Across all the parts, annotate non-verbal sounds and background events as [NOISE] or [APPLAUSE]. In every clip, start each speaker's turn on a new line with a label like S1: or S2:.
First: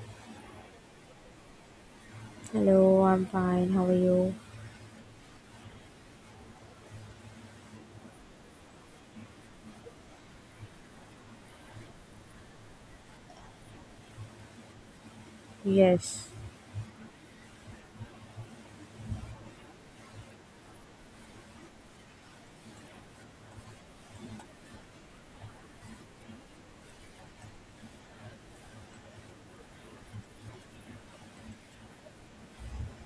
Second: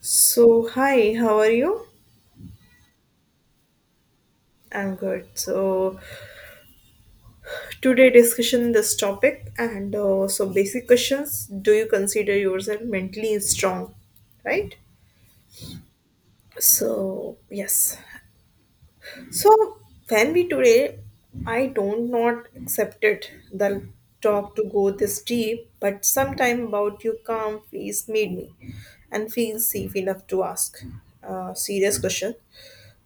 S1: So, hi, how are you?
S2: Hello, I'm fine. How are you?
S1: I'm good. So, today discussion this topic and so basic questions. Do you consider yourself mentally strong? Right?
S2: Yes,
S1: So, yes. So, when we today, I don't not accept it. The talk to go this deep, but sometime about your calm face made me and feel safe enough to ask a serious question.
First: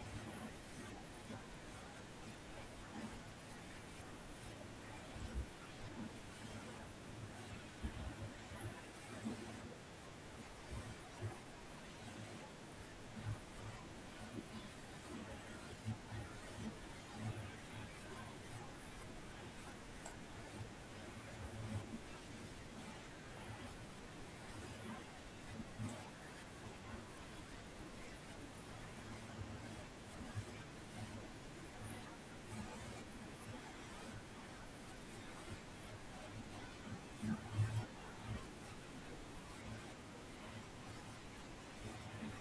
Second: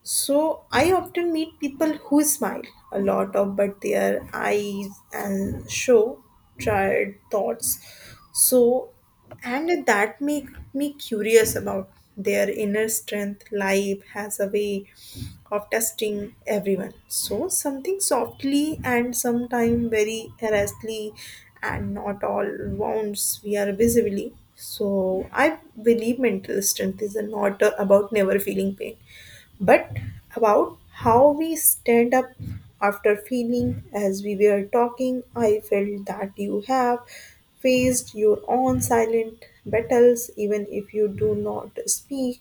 S1: So I often meet people who smile a lot of but their eyes and show tired thoughts. So and that make me curious about their inner strength. Life has a way of testing everyone. So something softly and sometimes very earnestly and not all wounds we are visibly. So I believe mental strength is not about never feeling pain but about how we stand up after feeling as we were talking I felt that you have faced your own silent battles even if you do not speak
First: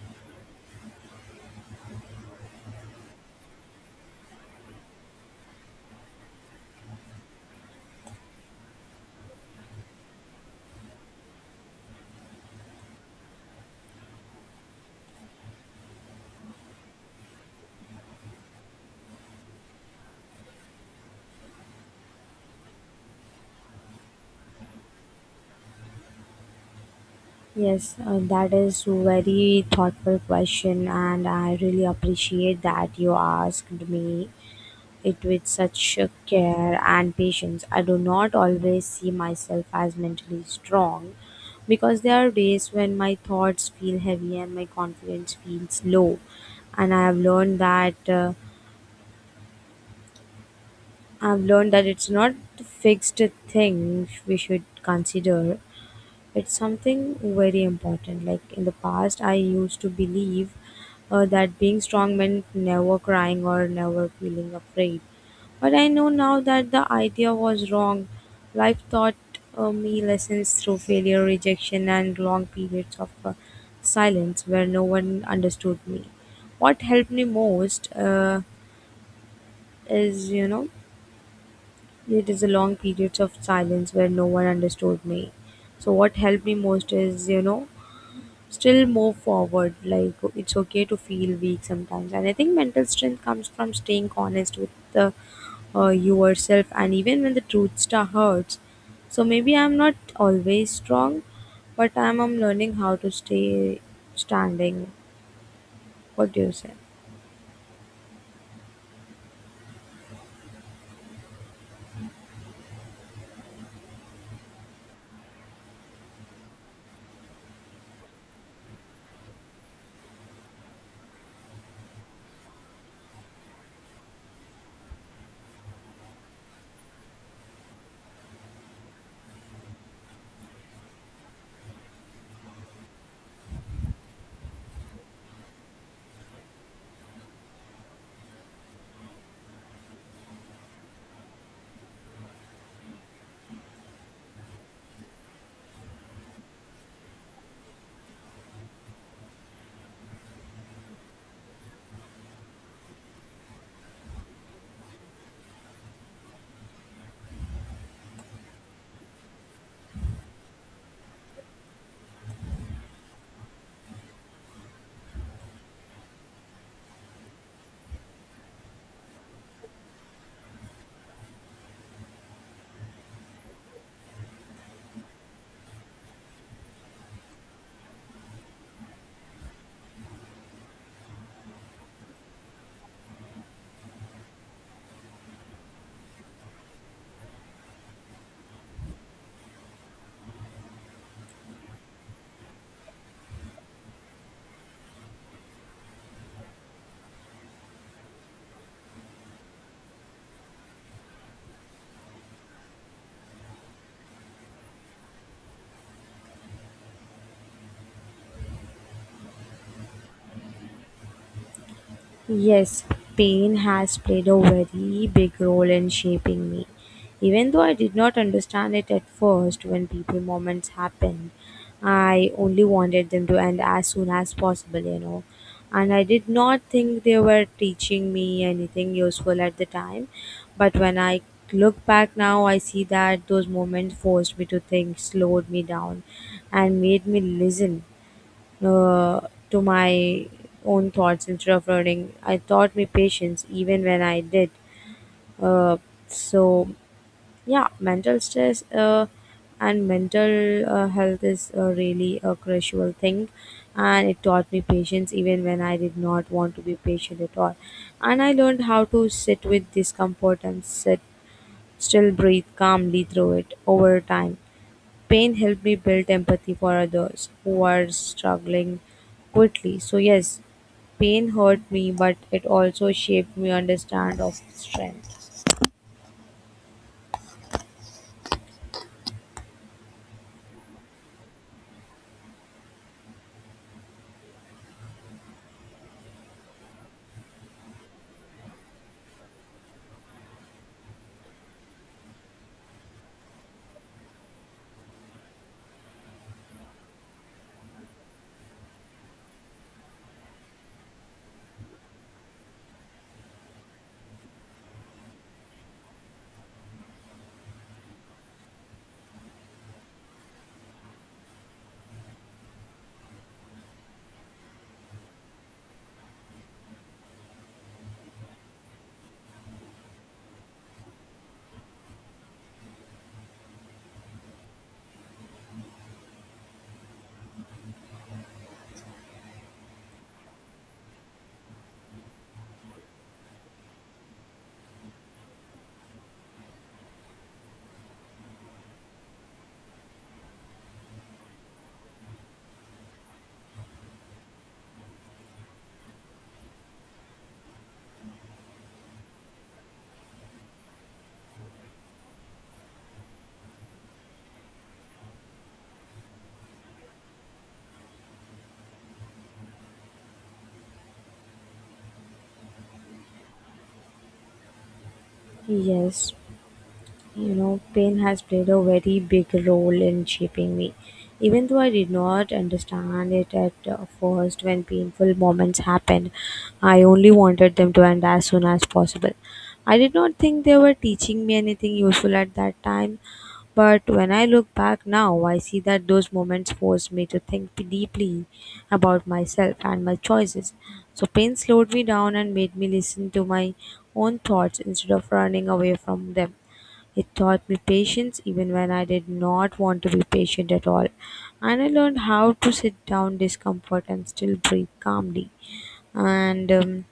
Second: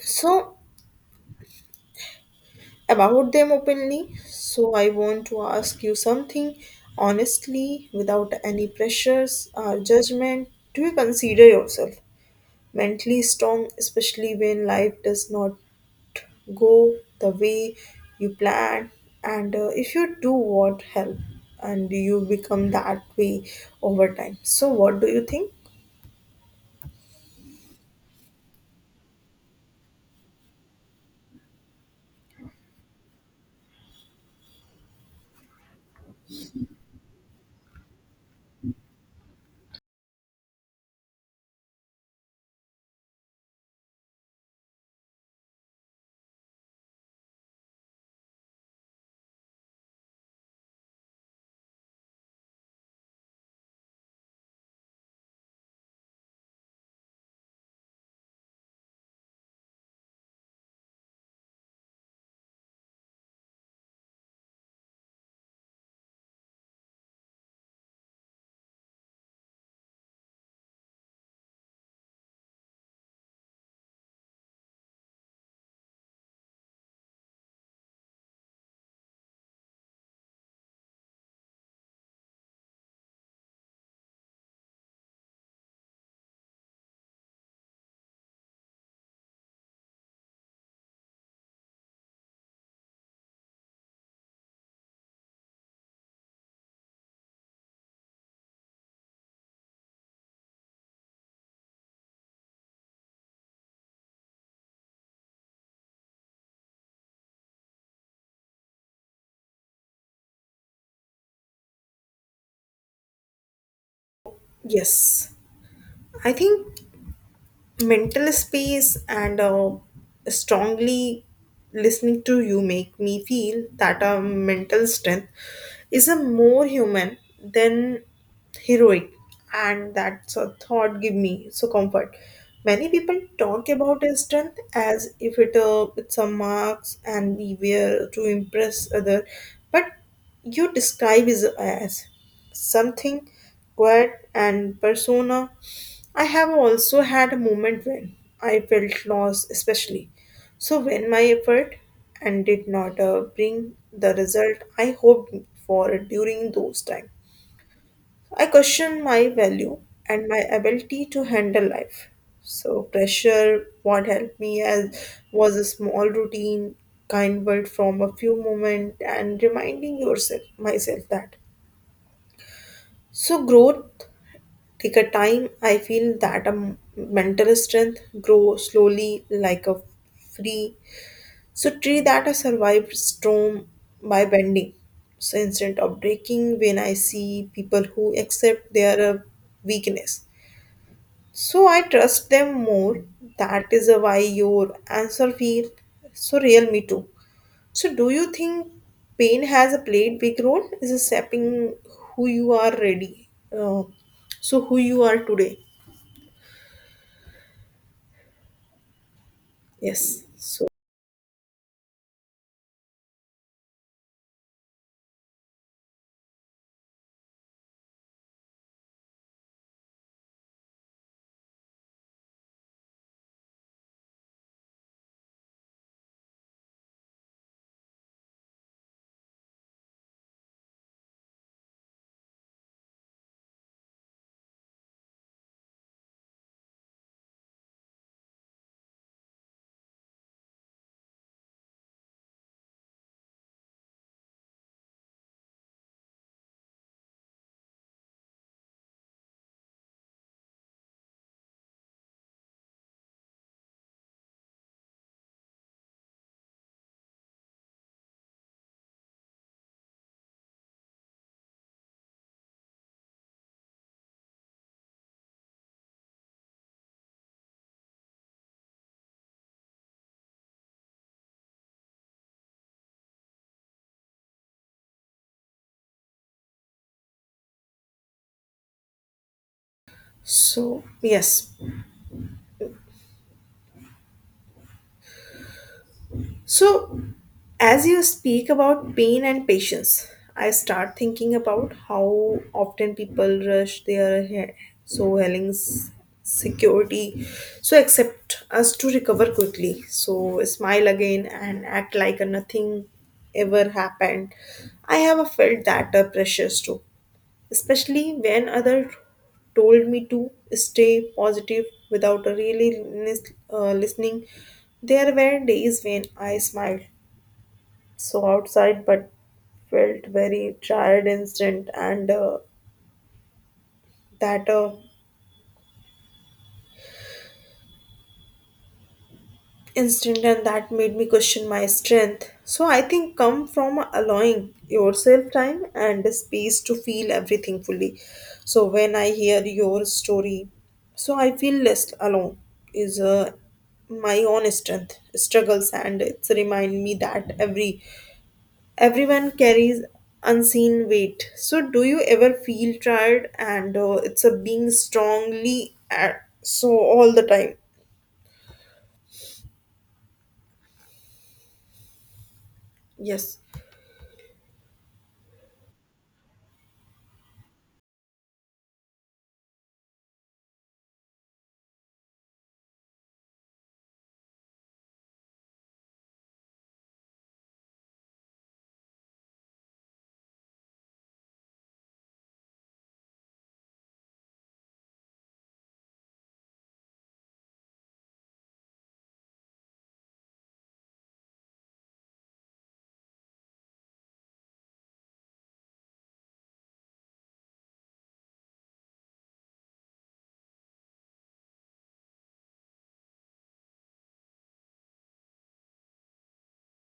S1: so about them openly so I want to ask you something honestly without any pressures or judgment do you consider yourself mentally strong especially when life does not go the way you plan, and if you do want help and you become that way over time so what do you think?
S2: yes, that is very thoughtful question, and I really appreciate that you asked me it with such care and patience. I do not always see myself as mentally strong because there are days when my thoughts feel heavy and my confidence feels low, and I have learned that. I've learned that it's not a fixed thing we should consider. It's something very important. Like in the past, I used to believe that being strong meant never crying or never feeling afraid. But I know now that the idea was wrong. Life taught me lessons through failure, rejection, and long periods of silence where no one understood me. What helped me most is, you know, it is the long periods of silence where no one understood me. So, what helped me most is, you know, still move forward. Like it's okay to feel weak sometimes. And I think mental strength comes from staying honest with the yourself, and even when the truth star hurts. So maybe I'm not always strong, but I'm learning how to stay standing. What do you say?
S1: Yes, I think mental space and strongly listening to you make me feel that our mental strength is a more human than heroic and that's a thought give me so comfort many people talk about a strength as if it's a marks and we wear to impress other but you describe is as something quiet and persona I have also had a moment when I felt lost, especially so when my effort and did not bring the result I hoped for during those times. I questioned my value and my ability to handle life. So pressure, what helped me as was a small routine, kind word from a few moments and reminding yourself myself that. So growth thicker time I feel that mental strength grow slowly like a free so tree that has survived storm by bending so instead of breaking when I see people who accept their weakness so I trust them more that is why your answer feel so real me too so do you think pain has a played big role is it shaping who you are ready uh, so who you are today? Yes. So,
S2: Yes, pain has played a very big role in shaping me. Even though I did not understand it at first when people moments happened, I only wanted them to end as soon as possible, you know. And I did not think they were teaching me anything useful at the time. But when I look back now, I see that those moments forced me to think, slowed me down, and made me listen uh, to my own thoughts instead of running, I taught me patience even when I did. Uh, so, yeah, mental stress and mental health is really a crucial thing. And it taught me patience even when I did not want to be patient at all. And I learned how to sit with discomfort and sit still breathe calmly through it over time. Pain helped me build empathy for others who are struggling quickly. So yes, pain hurt me, but it also shaped me understand of strength.
S1: so yes. So, as you speak about pain and patience, I start thinking about how often people rush their so healings security so accept us to recover quickly so smile again and act like nothing ever happened I have felt that pressures too especially when others told me to stay positive without really listening. There were days when I smiled so outside but felt very tired instant and that instant and that made me question my strength so I think come from allowing yourself time and space to feel everything fully so when I hear your story so I feel less alone is my own strength struggles and it's remind me that everyone carries unseen weight so do you ever feel tired and it's a being strongly at, so all the time? Yes,
S2: Yes, you know, pain has played a very big role in shaping me. Even though I did not understand it at first when painful moments happened, I only wanted them to end as soon as possible. I did not think they were teaching me anything useful at that time, but when I look back now, I see that those moments forced me to think deeply about myself and my choices. So, pain slowed me down and made me listen to my own thoughts instead of running away from them. It taught me patience even when I did not want to be patient at all. And I learned how to sit down discomfort and still breathe calmly. And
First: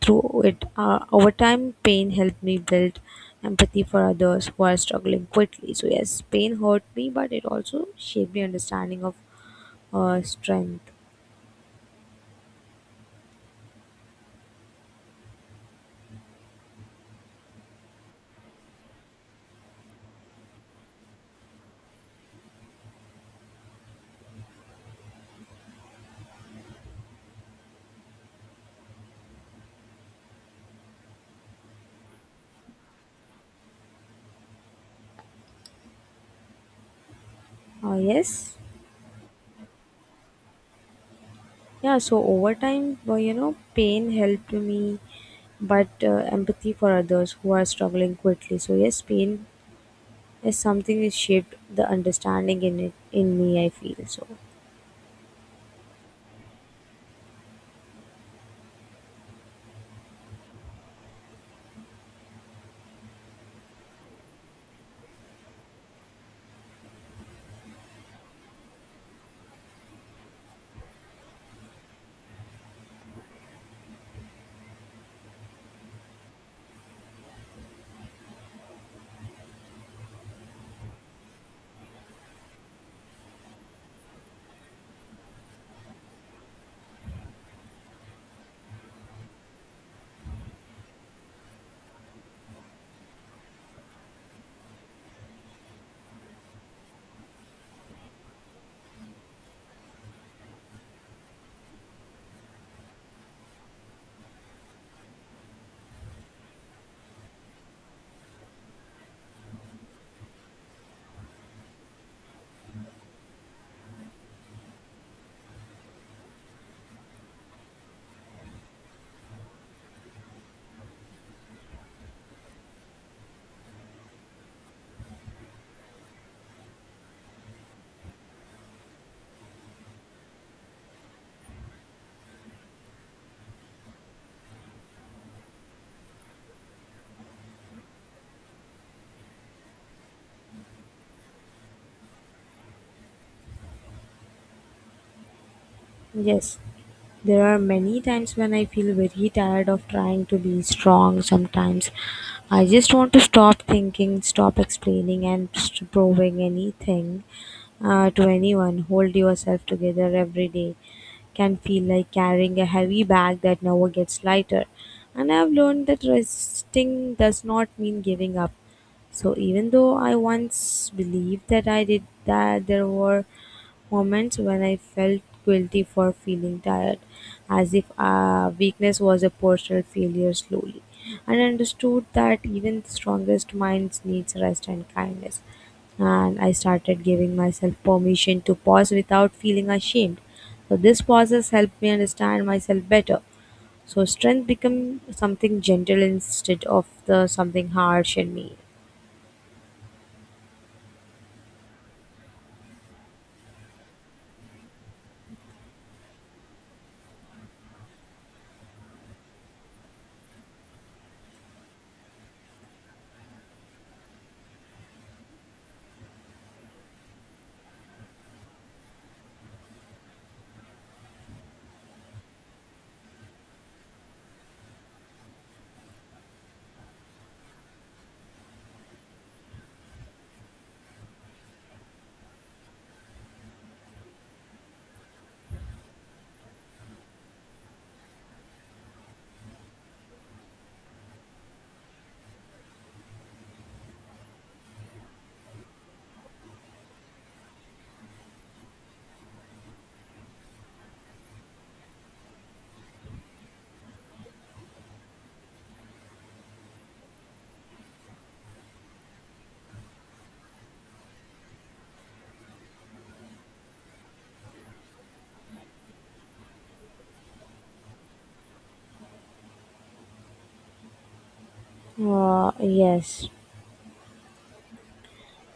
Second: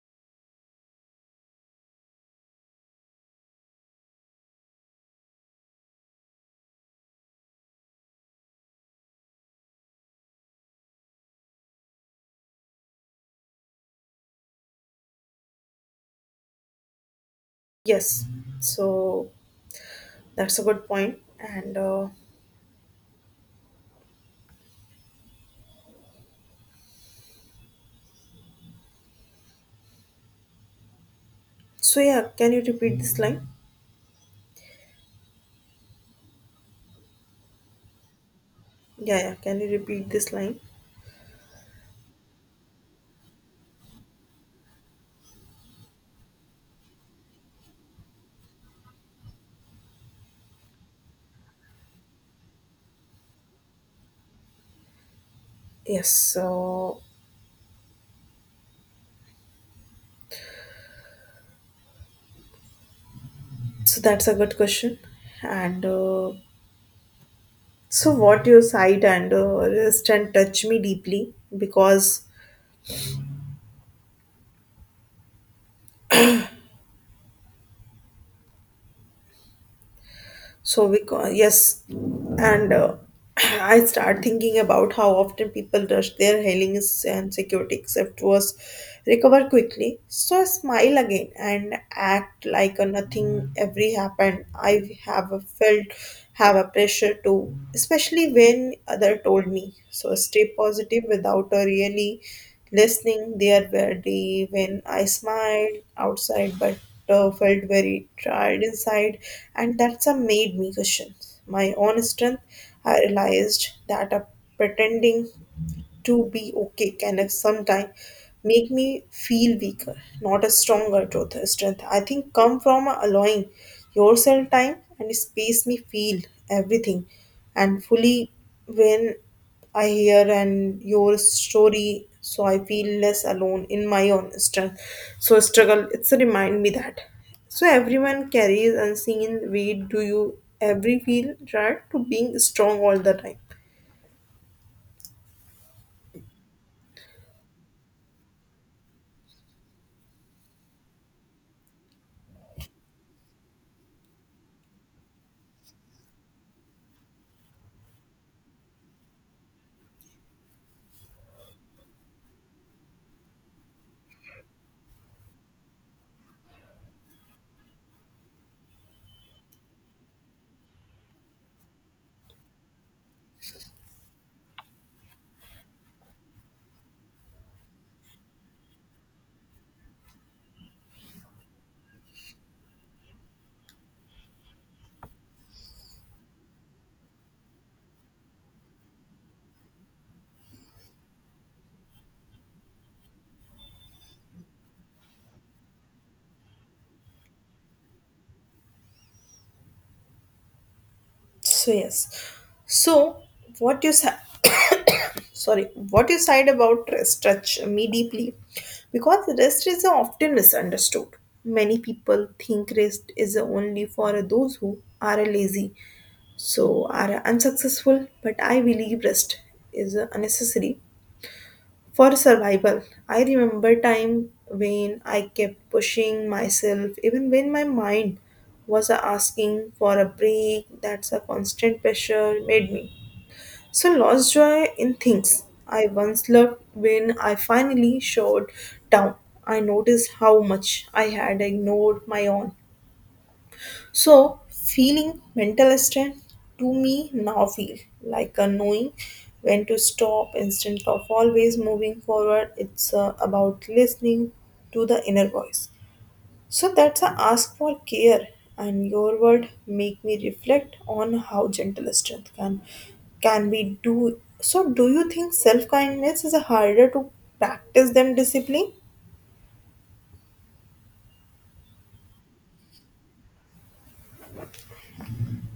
S2: through it, over time, pain helped me build empathy for others who are struggling quickly. So, yes, pain hurt me, but it also shaped my understanding of strength.
S1: yes. So that's a good point. And so, yeah, can you repeat this line?
S2: Uh, yes.
S1: Yeah, yeah, can you repeat this line?
S2: Yeah, so over time, well, you know, pain helped me but empathy for others who are struggling quickly. So, yes, pain as something is shaped the understanding in it in me I feel so.
S1: Yes, so, that's a good question. And so, what you said and wrist and touch me deeply because so we yes, and [CLEARS THROAT] I start thinking about how often people rush their healings and security except was recover quickly. So I smile again and act like a nothing every happened. I have a pressure to, especially when other told me. So stay positive without a really listening, there were days when I smiled outside but felt very tired inside, and that's what made me question my own strength. I realized that pretending to be okay can if sometime make me feel weaker, not a stronger truth, strength. I think come from allowing yourself time and space me feel everything and fully when I hear and your story so I feel less alone in my own strength. So struggle it's a remind me that. So everyone carries unseen weight. Do you every feel tired to being strong all the time?
S2: Yes, there are many times when I feel very tired of trying to be strong sometimes. I just want to stop thinking, stop explaining, and proving anything to anyone. Hold yourself together every day. Can feel like carrying a heavy bag that never gets lighter. And I've learned that resting does not mean giving up. So even though I once believed that I did that, there were moments when I felt guilty for feeling tired, as if weakness was a personal failure slowly. And understood that even the strongest minds needs rest and kindness. And I started giving myself permission to pause without feeling ashamed. So this pauses helped me understand myself better. So strength become something gentle instead of the something harsh in me.
S1: So yes. So what you said [COUGHS] sorry, what you said about rest touched me deeply because rest is often misunderstood. Many people think rest is only for those who are lazy, so are unsuccessful, but I believe rest is unnecessary for survival, I remember time when I kept pushing myself even when my mind was asking for a break that's a constant pressure made me. So lost joy in things I once loved when I finally showed down. I noticed how much I had ignored my own so, feeling mental strength to me now feel like a knowing when to stop instead of always moving forward. It's about listening to the inner voice. So that's a ask for care, and your word make me reflect on how gentle strength can be do. So, do you think self kindness is harder to practice than discipline?
S2: Yes.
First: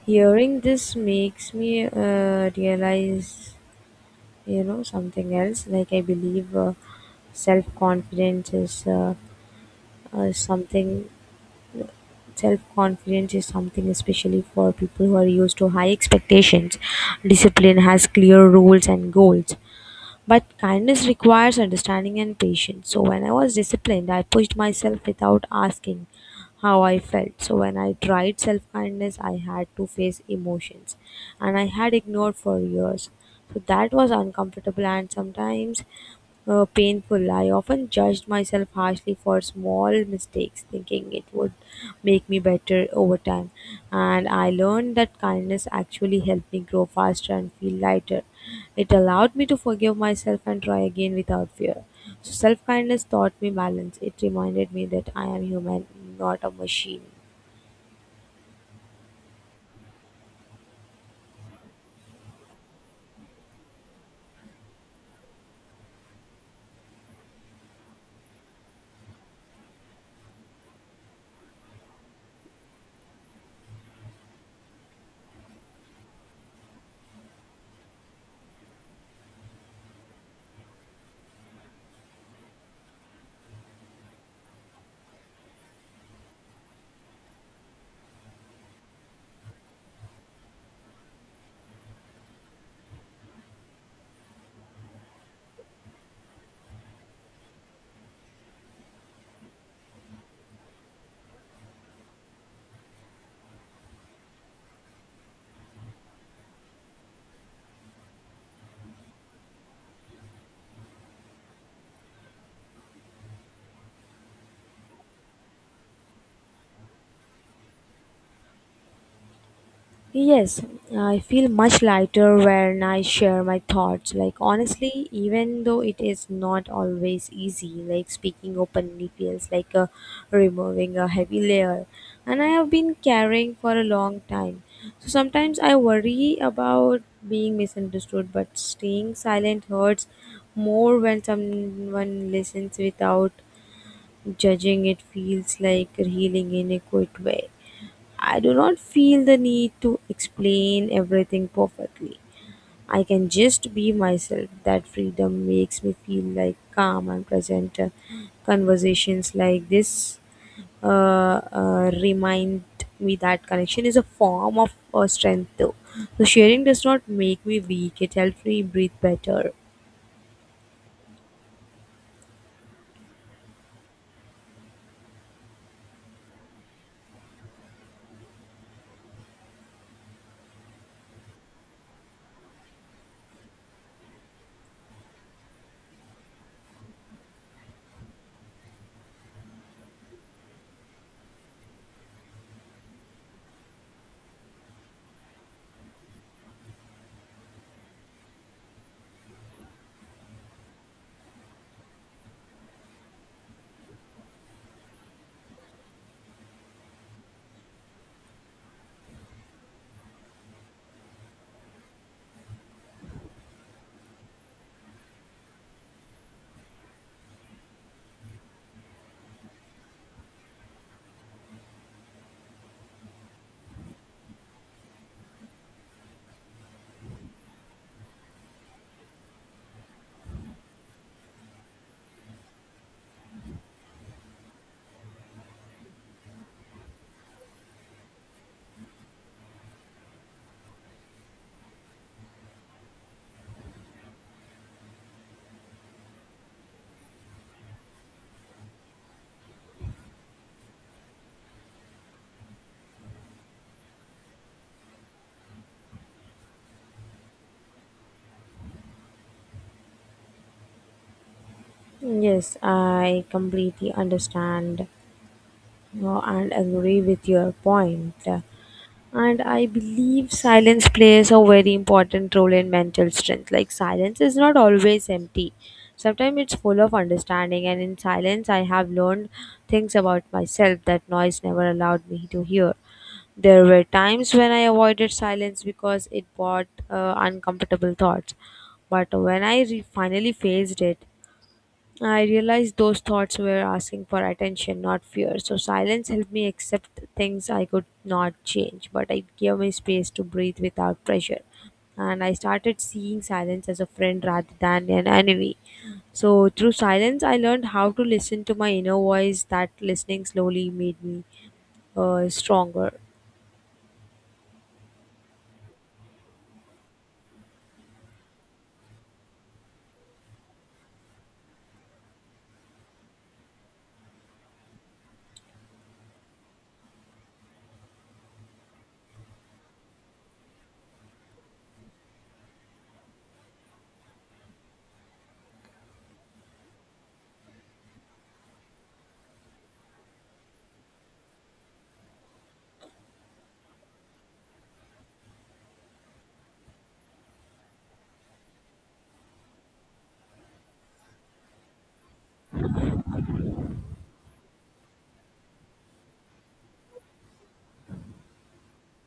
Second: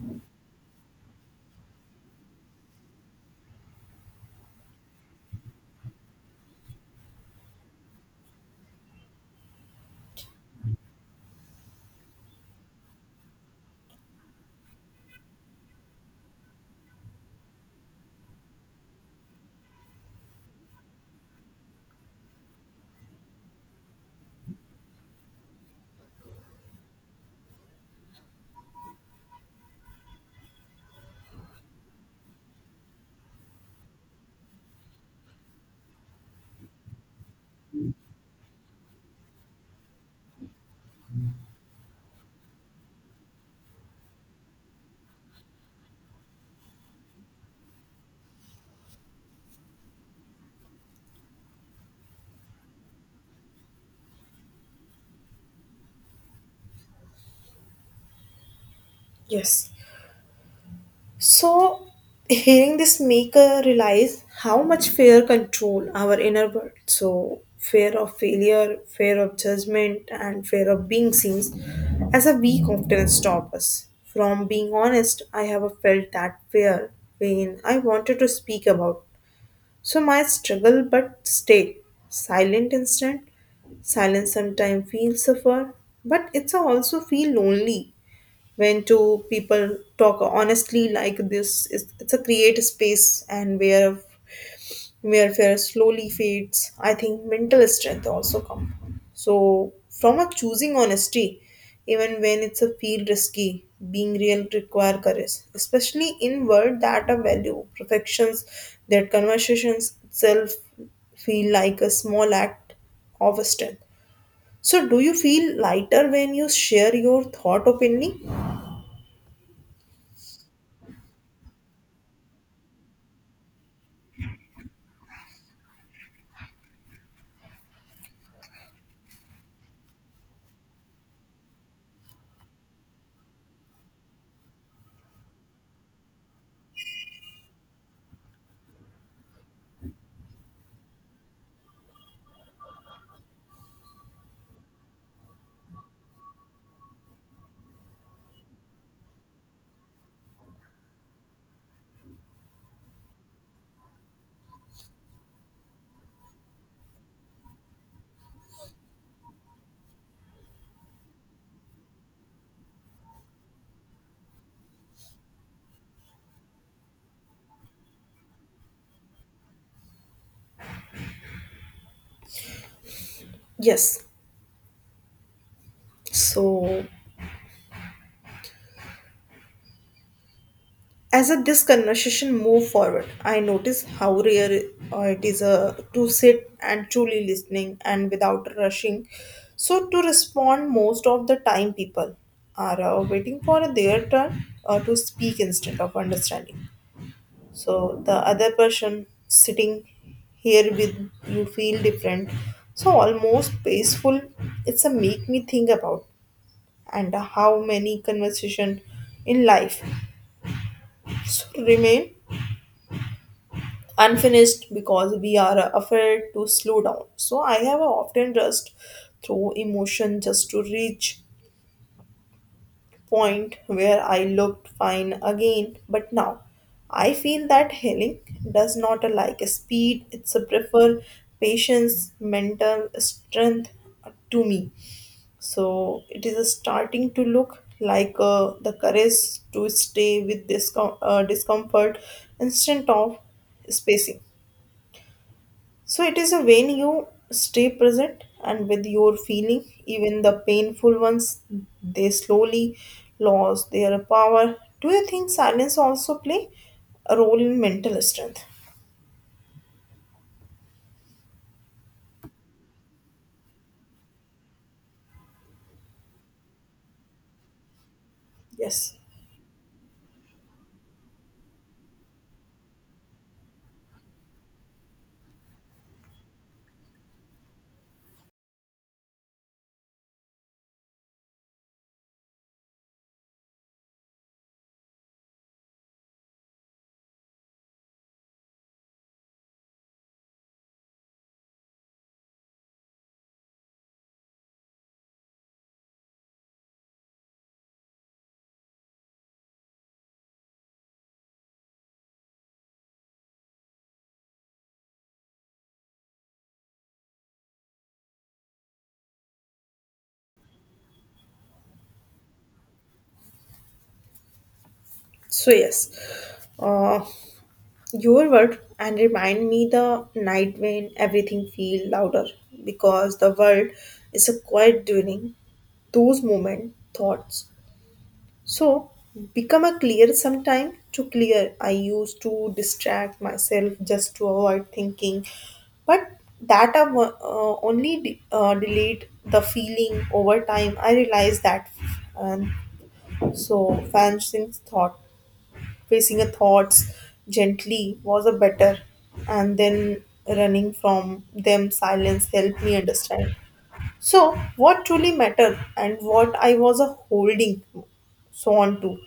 S2: Hearing this makes me realize, you know, something else. Like I believe self-confidence is uh, uh, something. Self-confidence is something especially for people who are used to high expectations. Discipline has clear rules and goals. But kindness requires understanding and patience. So when I was disciplined, I pushed myself without asking how I felt. So when I tried self kindness, I had to face emotions and I had ignored for years. So that was uncomfortable and sometimes painful. I often judged myself harshly for small mistakes, thinking it would make me better over time. And I learned that kindness actually helped me grow faster and feel lighter. It allowed me to forgive myself and try again without fear. So, self kindness taught me balance. It reminded me that I am human, not a machine.
S1: Yes. So, hearing this make realize how much fear control our inner world. So, fear of failure, fear of judgment, and fear of being seen as a weak often stop us. From being honest, I have felt that fear when I wanted to speak about. So, my struggle but stay silent instant. Silence sometimes feels suffer, but it's also feel lonely when two people talk honestly like this it's a create space and where fear slowly fades I think mental strength also come so from a choosing honesty even when it's a feel risky being real require courage especially in world that are value perfections that conversations itself feel like a small act of strength so do you feel lighter when you share your thought openly?
S2: Yes, I feel much lighter when I share my thoughts. Like, honestly, even though it is not always easy, like speaking openly feels like removing a heavy layer. And I have been carrying for a long time. So sometimes I worry about being misunderstood, but staying silent hurts more when someone listens without judging. It feels like healing in a quiet way. I do not feel the need to explain everything perfectly. I can just be myself. That freedom makes me feel like calm and present. Conversations like this uh, remind me that connection is a form of strength, though. So sharing does not make me weak. It helps me breathe better.
S1: Yes. So, as a, this conversation move forward, I notice how rare it is to sit and truly listening and without rushing. So, to respond, most of the time people are waiting for their turn to speak instead of understanding. So, the other person sitting here with you feel different. So, almost peaceful. It's a make me think about and how many conversation in life remain unfinished because we are afraid to slow down. So I have often rushed through emotion just to reach point where I looked fine again. But now I feel that healing does not like speed, it's a prefer patience, mental strength to me. So it is starting to look like the courage to stay with this discomfort instead of spacing. So it is a when you stay present and with your feeling, even the painful ones, they slowly lose their power. Do you think silence also play a role in mental strength?
S2: Yes, I completely understand. No, and agree with your point.
S1: Yes.
S2: And I believe silence plays a very important role in mental strength. Like, silence is not always empty, sometimes it's full of understanding. And in silence, I have learned things about myself that noise never allowed me to hear. There were times when I avoided silence because it brought uncomfortable thoughts. But when I finally faced it, I realized those thoughts were asking for attention, not fear. So silence helped me accept things I could not change, but it gave me space to breathe without pressure. And I started seeing silence as a friend rather than an enemy. So through silence, I learned how to listen to my inner voice. That listening slowly made me stronger.
S1: So yes, uh, your word and remind me the night when everything feel louder because the world is a quiet during those moment thoughts so, become a clear sometime to clear. I used to distract myself just to avoid thinking, but that I only delayed the feeling over time. I realized that, and so facing thought, facing a thoughts gently was a better, and then running from them silence helped me understand so, what truly mattered and what I was a holding so on to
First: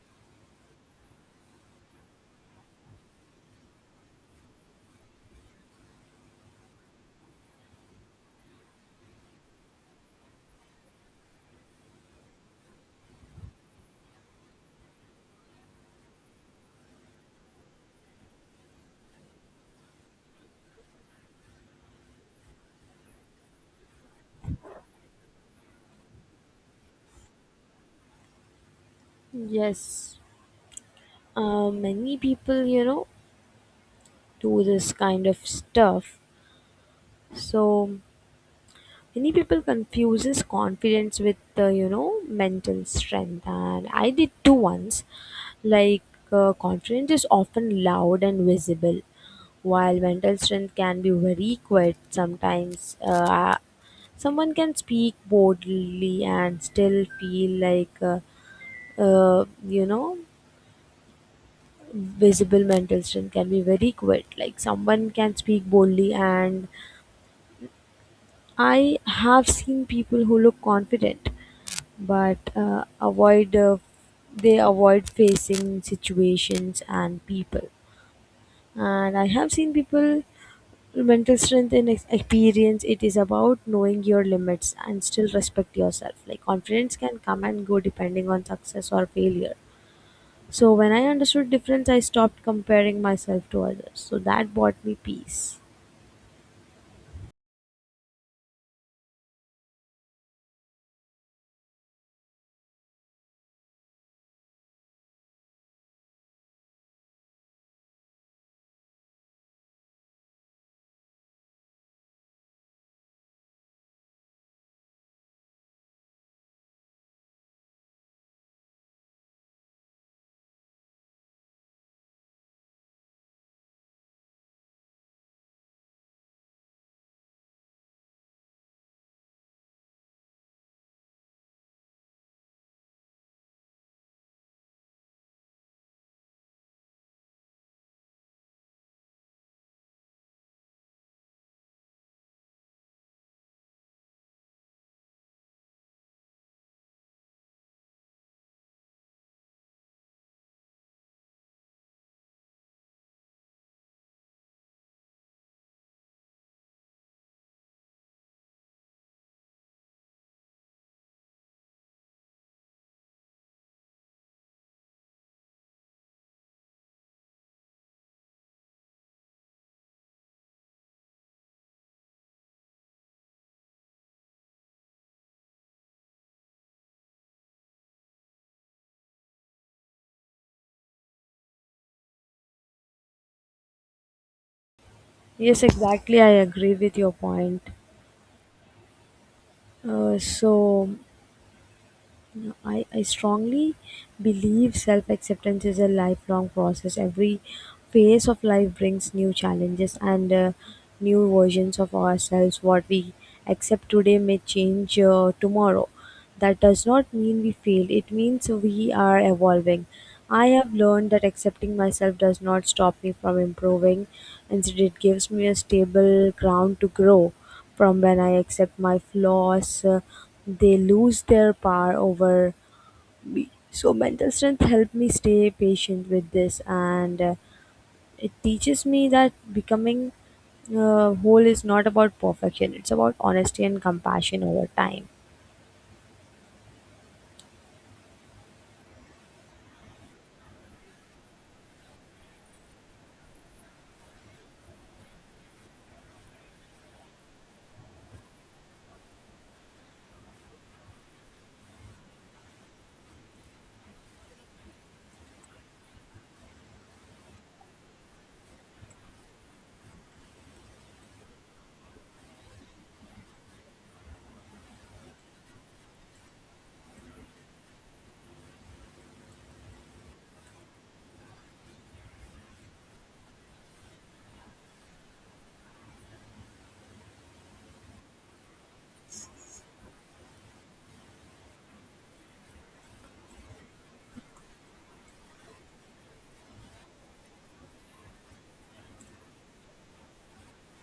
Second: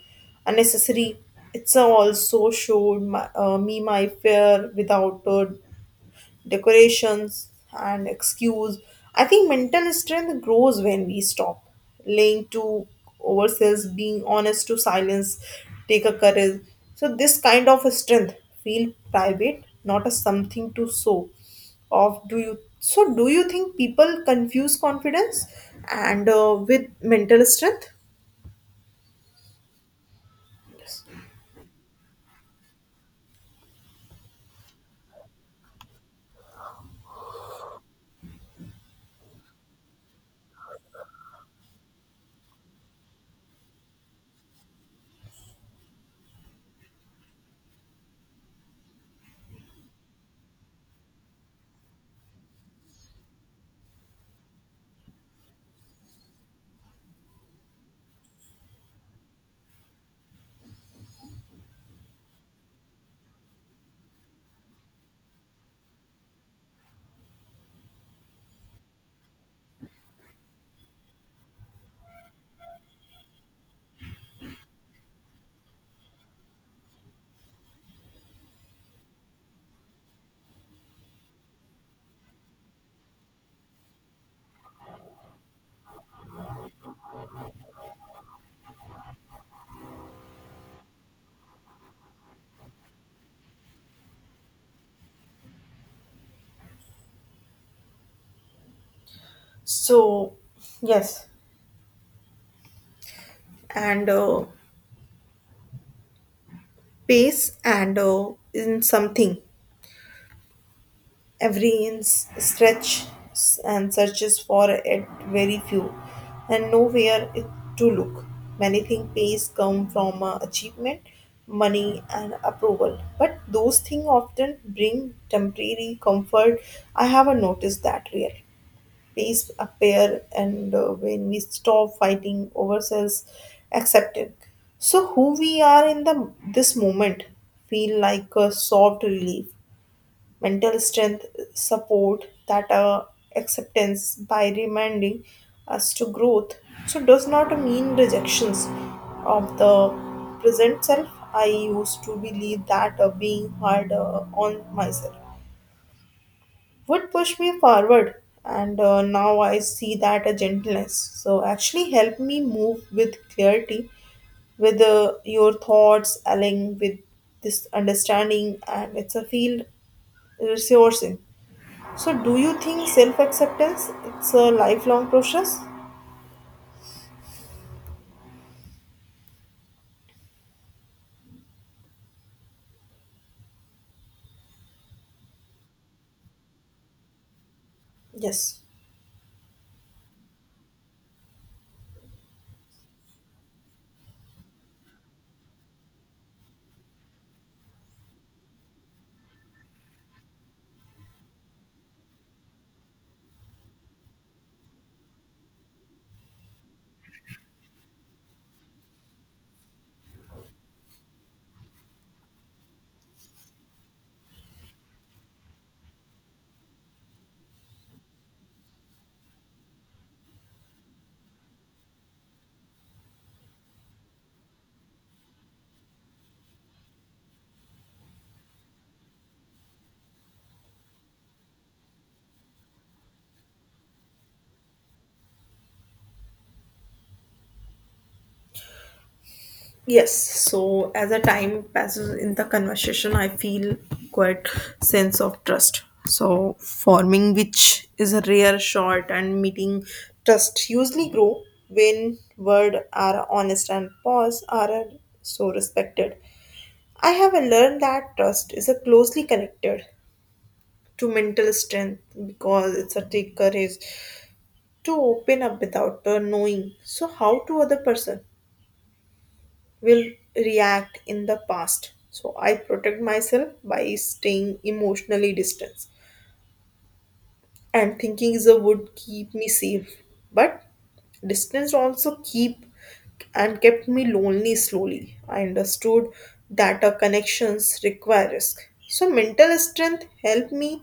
S1: unnecessary. It's a also showed my, me my fear without decorations and excuse. I think mental strength grows when we stop lying to ourselves, being honest to silence, take a courage. So this kind of strength feel private, not as something to show off. Do you so? Do you think people confuse confidence and with mental strength?
S2: Yes, many people, you know, do this kind of stuff. So many people confuses confidence with you know mental strength, and I did too once. Like confidence is often loud and visible, while mental strength can be very quiet sometimes. Someone can speak boldly and still feel like you know Visible mental strength can be very quiet, like someone can speak boldly, and I have seen people who look confident but avoid they avoid facing situations and people, and I have seen people mental strength and experience it is about knowing your limits and still respect yourself. Like confidence can come and go depending on success or failure. So when I understood difference, I stopped comparing myself to others, so that brought me peace.
S1: So yes, and pace and in something. Every inch stretch and searches for it very few, and nowhere it to look. Many think pays come from achievement, money, and approval, but those things often bring temporary comfort. I haven't noticed that real pays appear, and when we stop fighting ourselves, accepting. So who we are in the this moment feel like a soft relief mental strength support that acceptance by reminding us to growth so does not mean rejections of the present self I used to believe that being hard on myself would push me forward and now I see that a gentleness so actually help me move with clarity with your thoughts aligning with this understanding and it's a field resourcing so, do you think self acceptance it's a lifelong process?
S2: Yes, exactly, I agree with your point.
S1: Yes.
S2: Uh, so No, I, I strongly believe self acceptance is a lifelong process. Every phase of life brings new challenges and new versions of ourselves. What we accept today may change tomorrow. That does not mean we failed, it means we are evolving. I have learned that accepting myself does not stop me from improving, instead, it gives me a stable ground to grow. From when I accept my flaws, they lose their power over me. So, mental strength helped me stay patient with this, and it teaches me that becoming whole is not about perfection, it's about honesty and compassion over time.
S1: Yes. So as the time passes in the conversation, I feel quite sense of trust. So forming which is a rare short and meeting trust usually grow when word are honest and pause are so respected. I have learned that trust is a closely connected to mental strength because it's a take courage to open up without knowing so how to other person will react in the past so I protect myself by staying emotionally distant and thinking is a would keep me safe but distance also keep and kept me lonely slowly I understood that a connections require risk so mental strength helped me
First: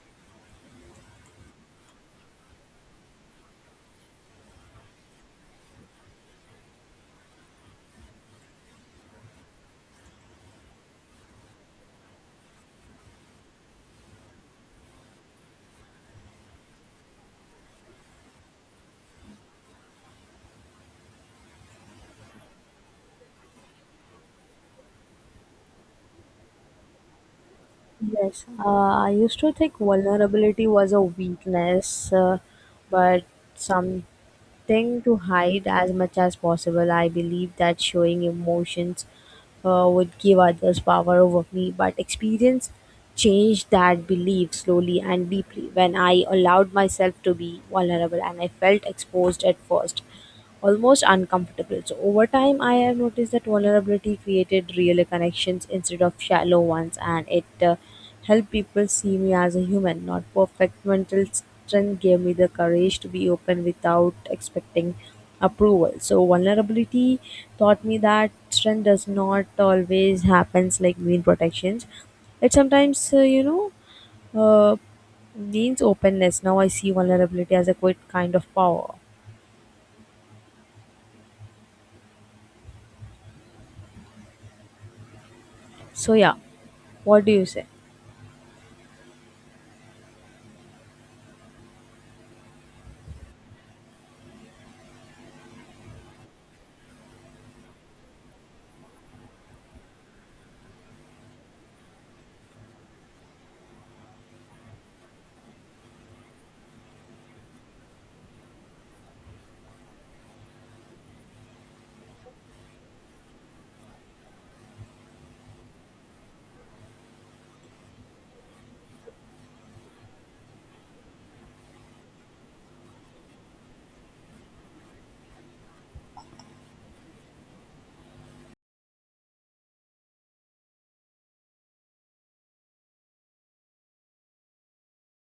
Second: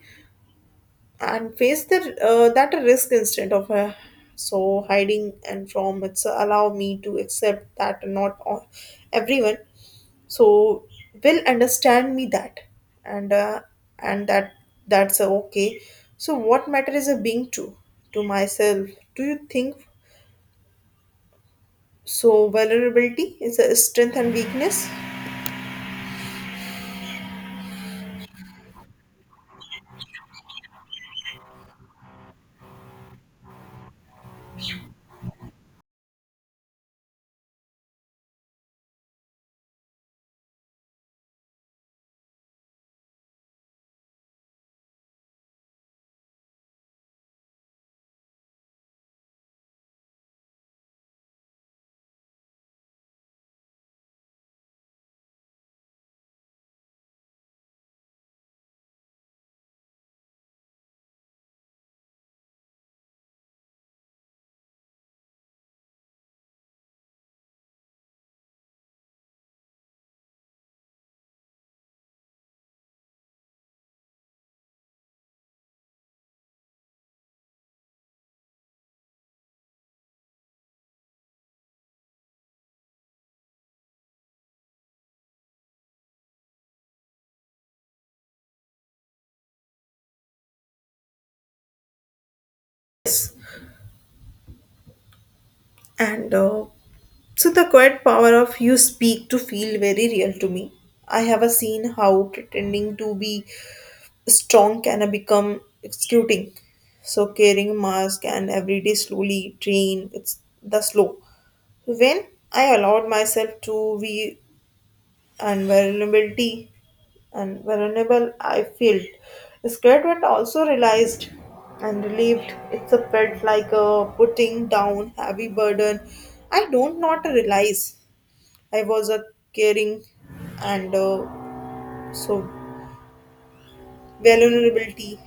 S1: and face the that risk instead of so hiding and from it's allow me to accept that not all, everyone so will understand me that and uh, and that that's okay so what matter is a being true to myself. Do you think so vulnerability is a strength and weakness
S2: Yes, I used to think vulnerability was a weakness, but something to hide as much as possible. I believe that showing emotions would give others power over me, but experience changed that belief slowly and deeply when I allowed myself to be vulnerable, and I felt exposed at first, almost uncomfortable. So, over time, I have noticed that vulnerability created real connections instead of shallow ones, and it helped people see me as a human, not perfect. Mental strength gave me the courage to be open without expecting approval. So vulnerability taught me that strength does not always happens like mean protections. It sometimes uh, means openness. Now I see vulnerability as a quite kind of power. So yeah, what do you say?
S1: and so the quiet power of you speak to feel very real to me. I have a seen how pretending to be strong can become executing. So carrying mask and every day slowly train. It's the slow. When I allowed myself to be and vulnerability and vulnerable, I felt scared but also realized and relieved. It's a felt like a putting down heavy burden. I don't not realize I was a caring and so vulnerability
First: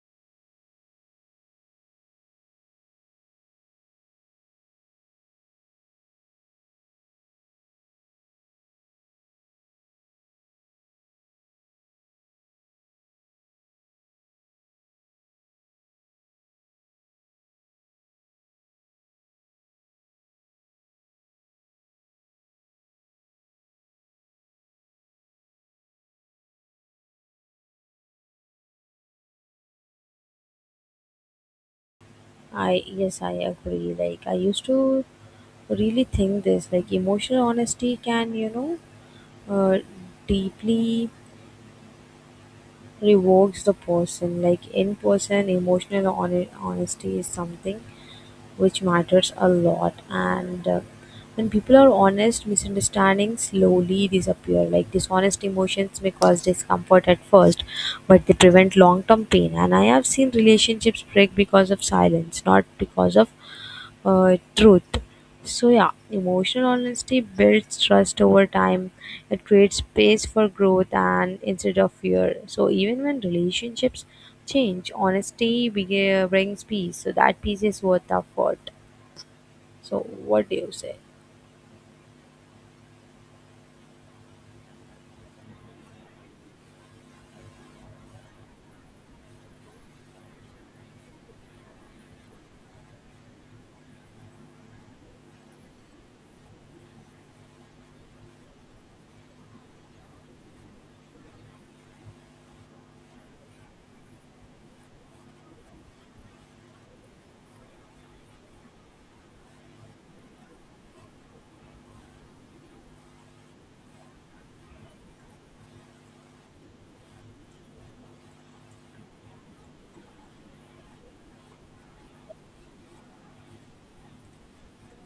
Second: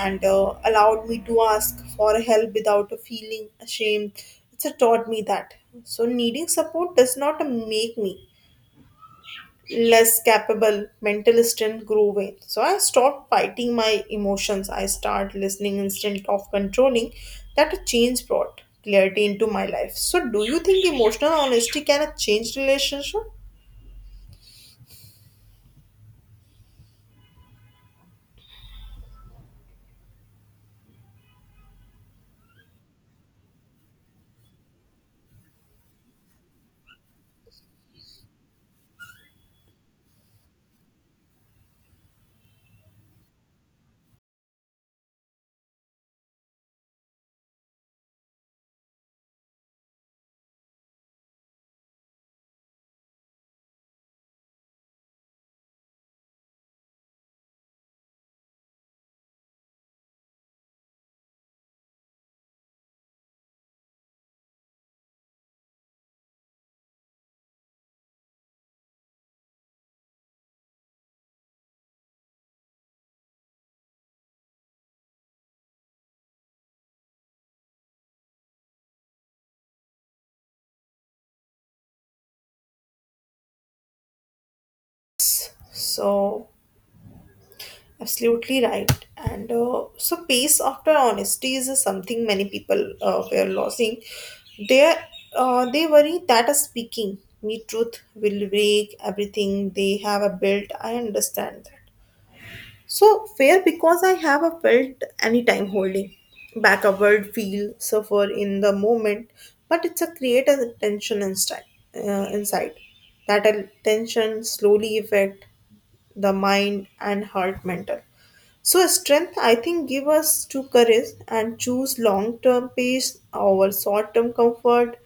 S1: and allowed me to ask for help without feeling ashamed. It's a taught me that. So, needing support does not make me less capable, mental strength grew with. So, I stopped fighting my emotions. I start listening instead of controlling. That a change brought clarity into my life. So, do you think emotional honesty can change relationship?
S2: I yes I agree. Like I used to really think this, like emotional honesty can, you know, uh, deeply revokes the person, like in person emotional honesty is something which matters a lot. And when people are honest, misunderstandings slowly disappear. Like dishonest emotions may cause discomfort at first, but they prevent long term pain. And I have seen relationships break because of silence, not because of truth. So, yeah, emotional honesty builds trust over time. It creates space for growth and instead of fear. So, even when relationships change, honesty brings peace. So, that peace is worth the effort. So, what do you say?
S1: So, absolutely right. And So, peace after honesty is something many people were losing. They they worry that speaking me truth will break everything they have built. I understand that. So fair because I have a felt anytime holding back a word, feel, suffer in the moment, but it's a create a tension inside. That a tension slowly effect the mind and heart mental. So strength I think give us to courage and choose long term peace over short term comfort.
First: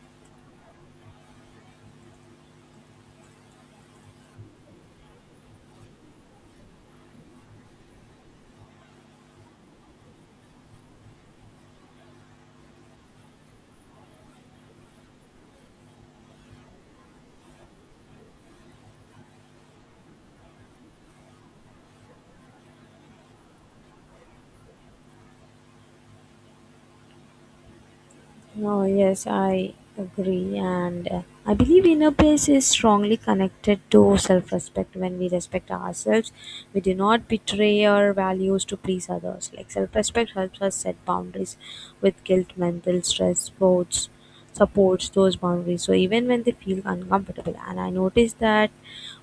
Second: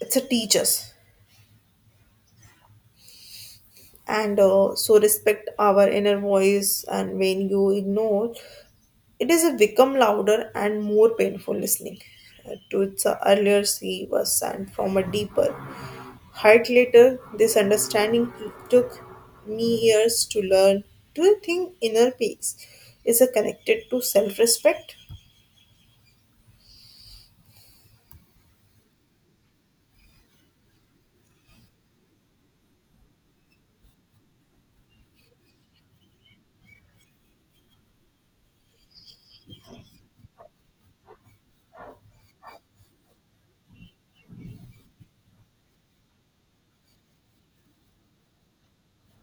S1: It's a teach and so respect our inner voice and when you ignore it is a become louder and more painful listening to its earlier see was and from a deeper heart later, this understanding took me years to learn. Do you think inner peace is a connected to self respect?
S2: Oh, yes, I agree. And I believe inner peace is strongly connected to self respect. When we respect ourselves, we do not betray our values to please others. Like self respect helps us set boundaries with guilt, mental stress, sports. Supports those boundaries. So even when they feel uncomfortable, and I noticed that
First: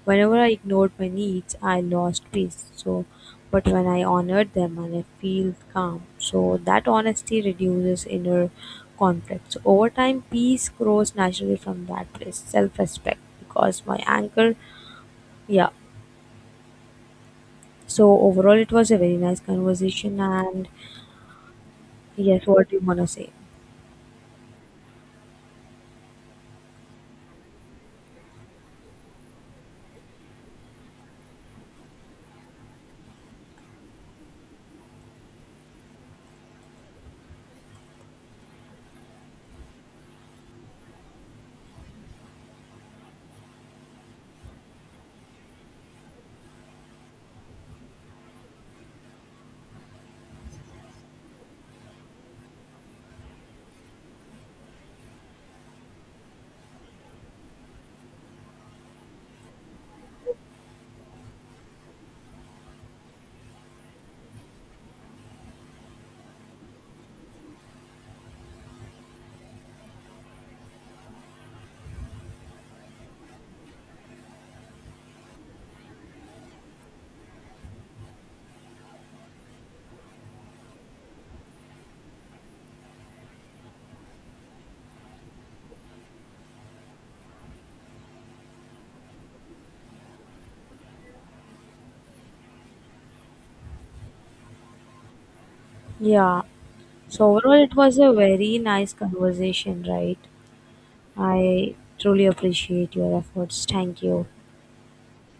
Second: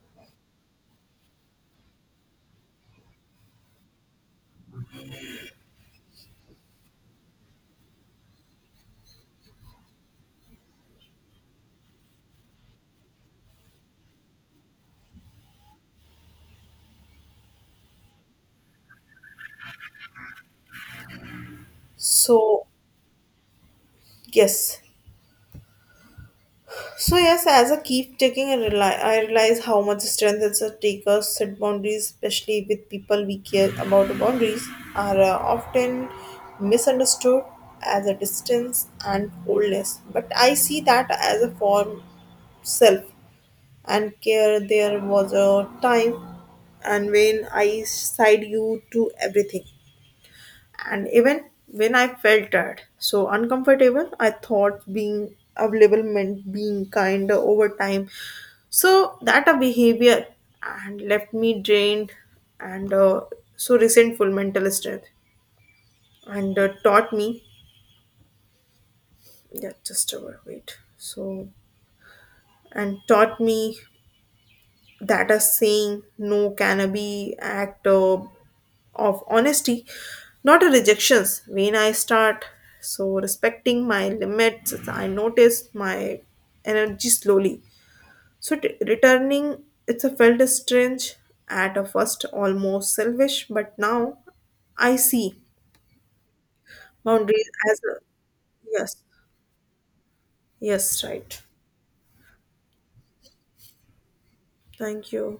S2: whenever I ignored my needs, I lost peace. So, but when I honored them and I feel calm, so that honesty reduces inner conflict. So over time, peace grows naturally from that place, self-respect, because my anchor, yeah. So overall, it was a very nice conversation, and yes,
S1: So
S2: what do you wanna say?
S1: yes. So yes, as I keep taking I realize how much strength it's a take us set boundaries, especially with people we care about the boundaries are often misunderstood as a distance and coldness. But I see that as a form self and care there was a time and when I sighed you to everything. And even when I felt tired, so uncomfortable, I thought being available meant being kind over time. So that a behavior and left me drained and so resentful mental strength and taught me yeah just a wait so and taught me that a saying no can be act of honesty, not a rejections. When I start so respecting my limits, I notice my energy slowly. So t- returning, it's a felt strange at a first, almost selfish, but now I see
S2: Yeah. So
S1: boundaries
S2: overall, it
S1: as a
S2: was a very nice
S1: yes,
S2: conversation, right?
S1: yes, right.
S2: I truly appreciate your efforts. Thank you.
S1: Thank you.